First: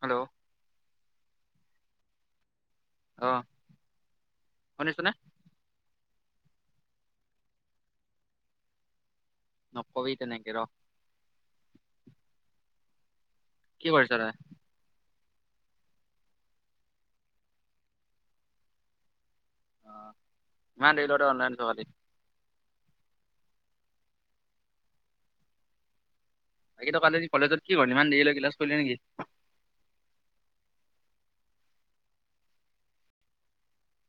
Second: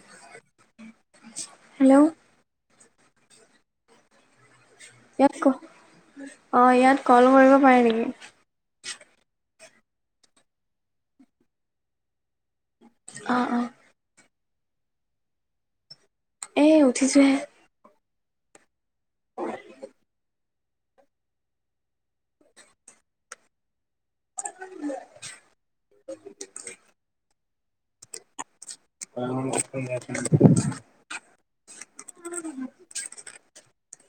Hello hello আহ ইয়াত অ', ইয়াত কল কৰিব পাৰে নেকি? নকবি তেনেকে ৰ অ অ কি কৰিছ তই এ উঠিছোহে, তোমাৰ দেটতে অনলাইনটো কাটিম [inaudible] বাকী তো কালি কলেজ কি কৰিলি। ইমান দেৰি লৈ থাকিলা ম [inaudible] উ [inaudible]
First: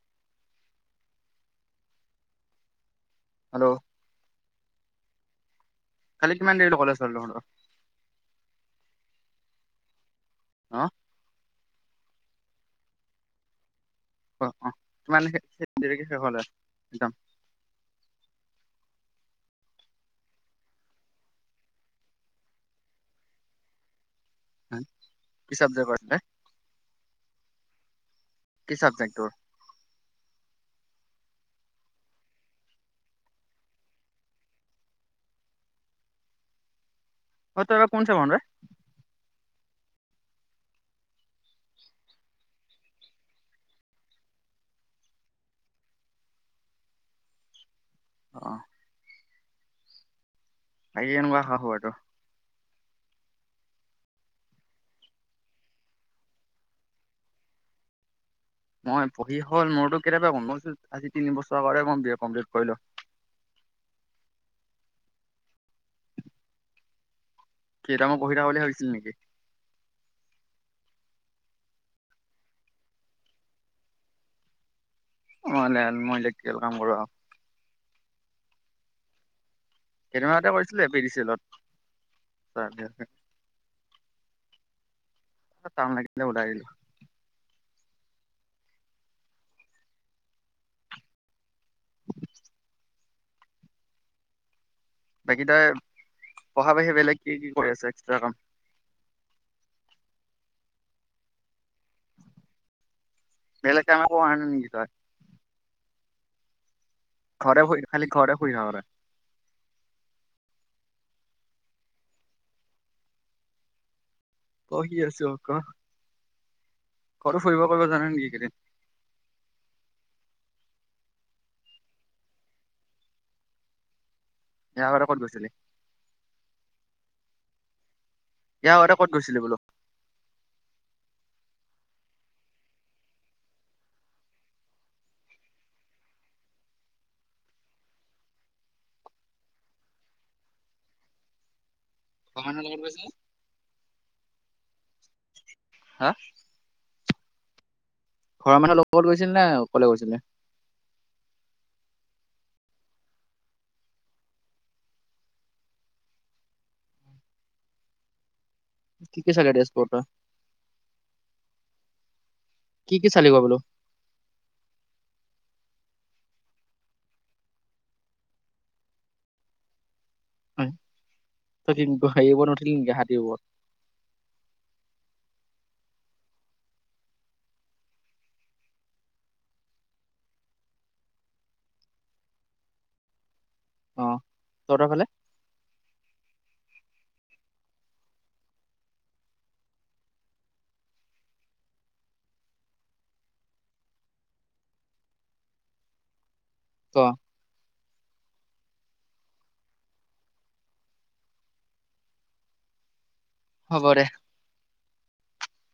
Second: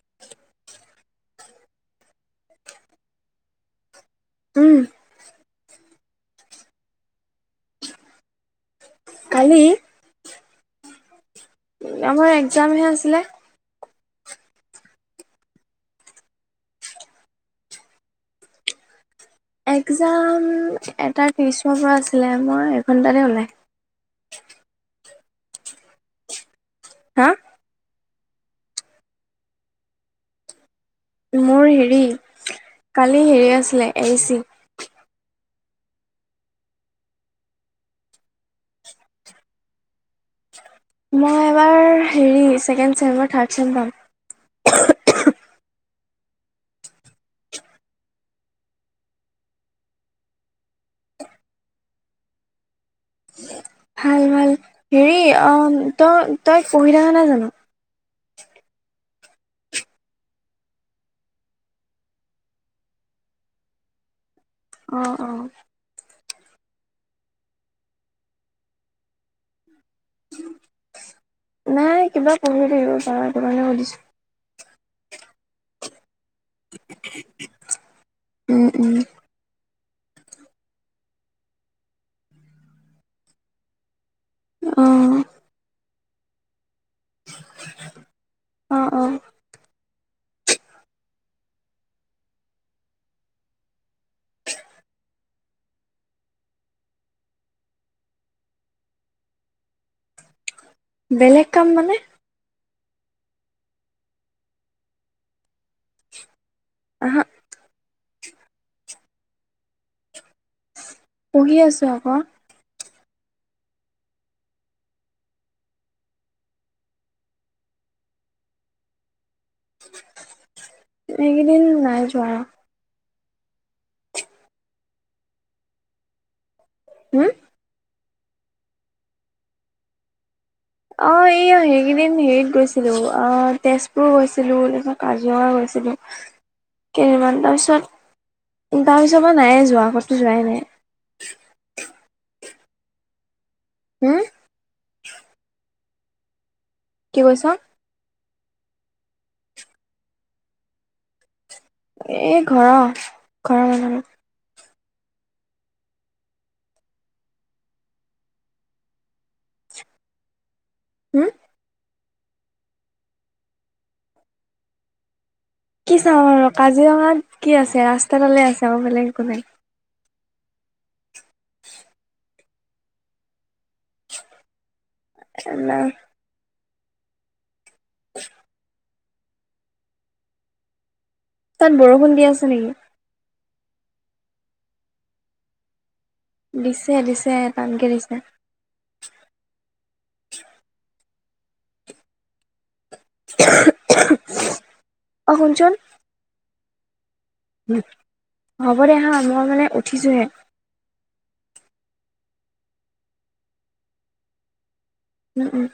হেল্ল' উম। কলিক মানে এই কলেজল তহঁতৰ? কালি অ', আমাৰ এক্জামহে আছিলে। অ-অ তমান দেৰিকে [unintelligible] একজাম? [inaudible] একজাম এটা ত্ৰিছৰ পৰা আছিলে। মই এঘণ্টাতে ওলাই কি চাবজেক্টৰ আছিলে? হা, কি চাবজেক্টৰ মোৰ হেৰি কালি হেৰি আছিলে এ ই চি। অঁ তই এইবা কোন চেমৰ এ মই এবাৰ হেৰি ছেকেণ্ড চেম থাৰ্ড চেম পাম [inaudible] অ' বাকী কেনেকুৱা খা খবৰ তোৰ ভাল-ভাল হেৰি অ তই তই পঢ়ি থকা নাই জানো মই পঢ়ি হ'ল মোৰতো কেতিয়াবা গম গাইছো আজি তিন বছৰৰ কাৰ কম বি এ কমপ্লিট কৰিলো। [inaudible] অ', অ' কেইটা মোক পঢ়ি থাবলে ভাবিছিল নেকি? নাই কিবা পঢ়িব লাগিব তাৰ কাৰণে সুধিছ মই লাইনত ইলকটিকেল কাম কৰো উম-উম কেইদিন মানতে কৰিছিলে এপিদিছিয়েলত অ'। [unintelligible] অ' অ'। [inaudible] [inaudible] বাকী তই পঢ়া বাহিৰে বেলেগ কি কি কৰি আছ এক্সট্ৰা কাম। [inaudible] বেলেগ কাম মানে বেলেগ কাম একো কৰা নাই নিকি তই। আহা ঘৰতে শুই খালি ঘৰতে শুই থাক তই পঢ়ি আছো আকৌ। পঢ়ি আছো ক কতো ফুৰিব কৰিব যোৱা নাই নেকি এইকেইদিন? এইকেইদিন নাই যোৱা। এবাৰ ক'ত গৈছিলি? হম ইয়াৰ আগতে ক'ত গৈছিলি বোলো। অঁ এইয়া সেইকেইদিন হেৰিত গৈছিলোঁ আ' তেজপুৰ গৈছিলোঁ তাৰপাছত কাজিৰঙা গৈছিলোঁ। [inaudible] কেইদিনমান পিছত তাৰ পিছৰ পৰা নাই যোৱা আগতো যোৱাই নাই। ঘৰৰমানুহ লগত গৈছেনে? হম হা! কি কৈছা। ঘৰৰ মানুহ লগত গৈছিল নে অকলে গৈছিলি? এ ঘৰ ঘৰৰ মানুহৰ [unintelligible] হুম কি কি চালিব বোলো? কি চাওঁ আৰু কাজিৰঙাত কি আছে ৰাস্তাডালে আছে আৰু বেলেগ একো নাই। হয়, তই হেৰি উপৰত নুঠিলি নেকি হাতীৰ উপৰত। এ নাই [unintelligible] তাত বৰষুণ দিয়া আছে নেকি? অ, তহঁতৰ ফালে দিছে দিছে টানকে দিছে। অ' শুনচোন অ'। হ'ব দে হা মই মানে উঠিছোহে। হ'ব দে। উম উম।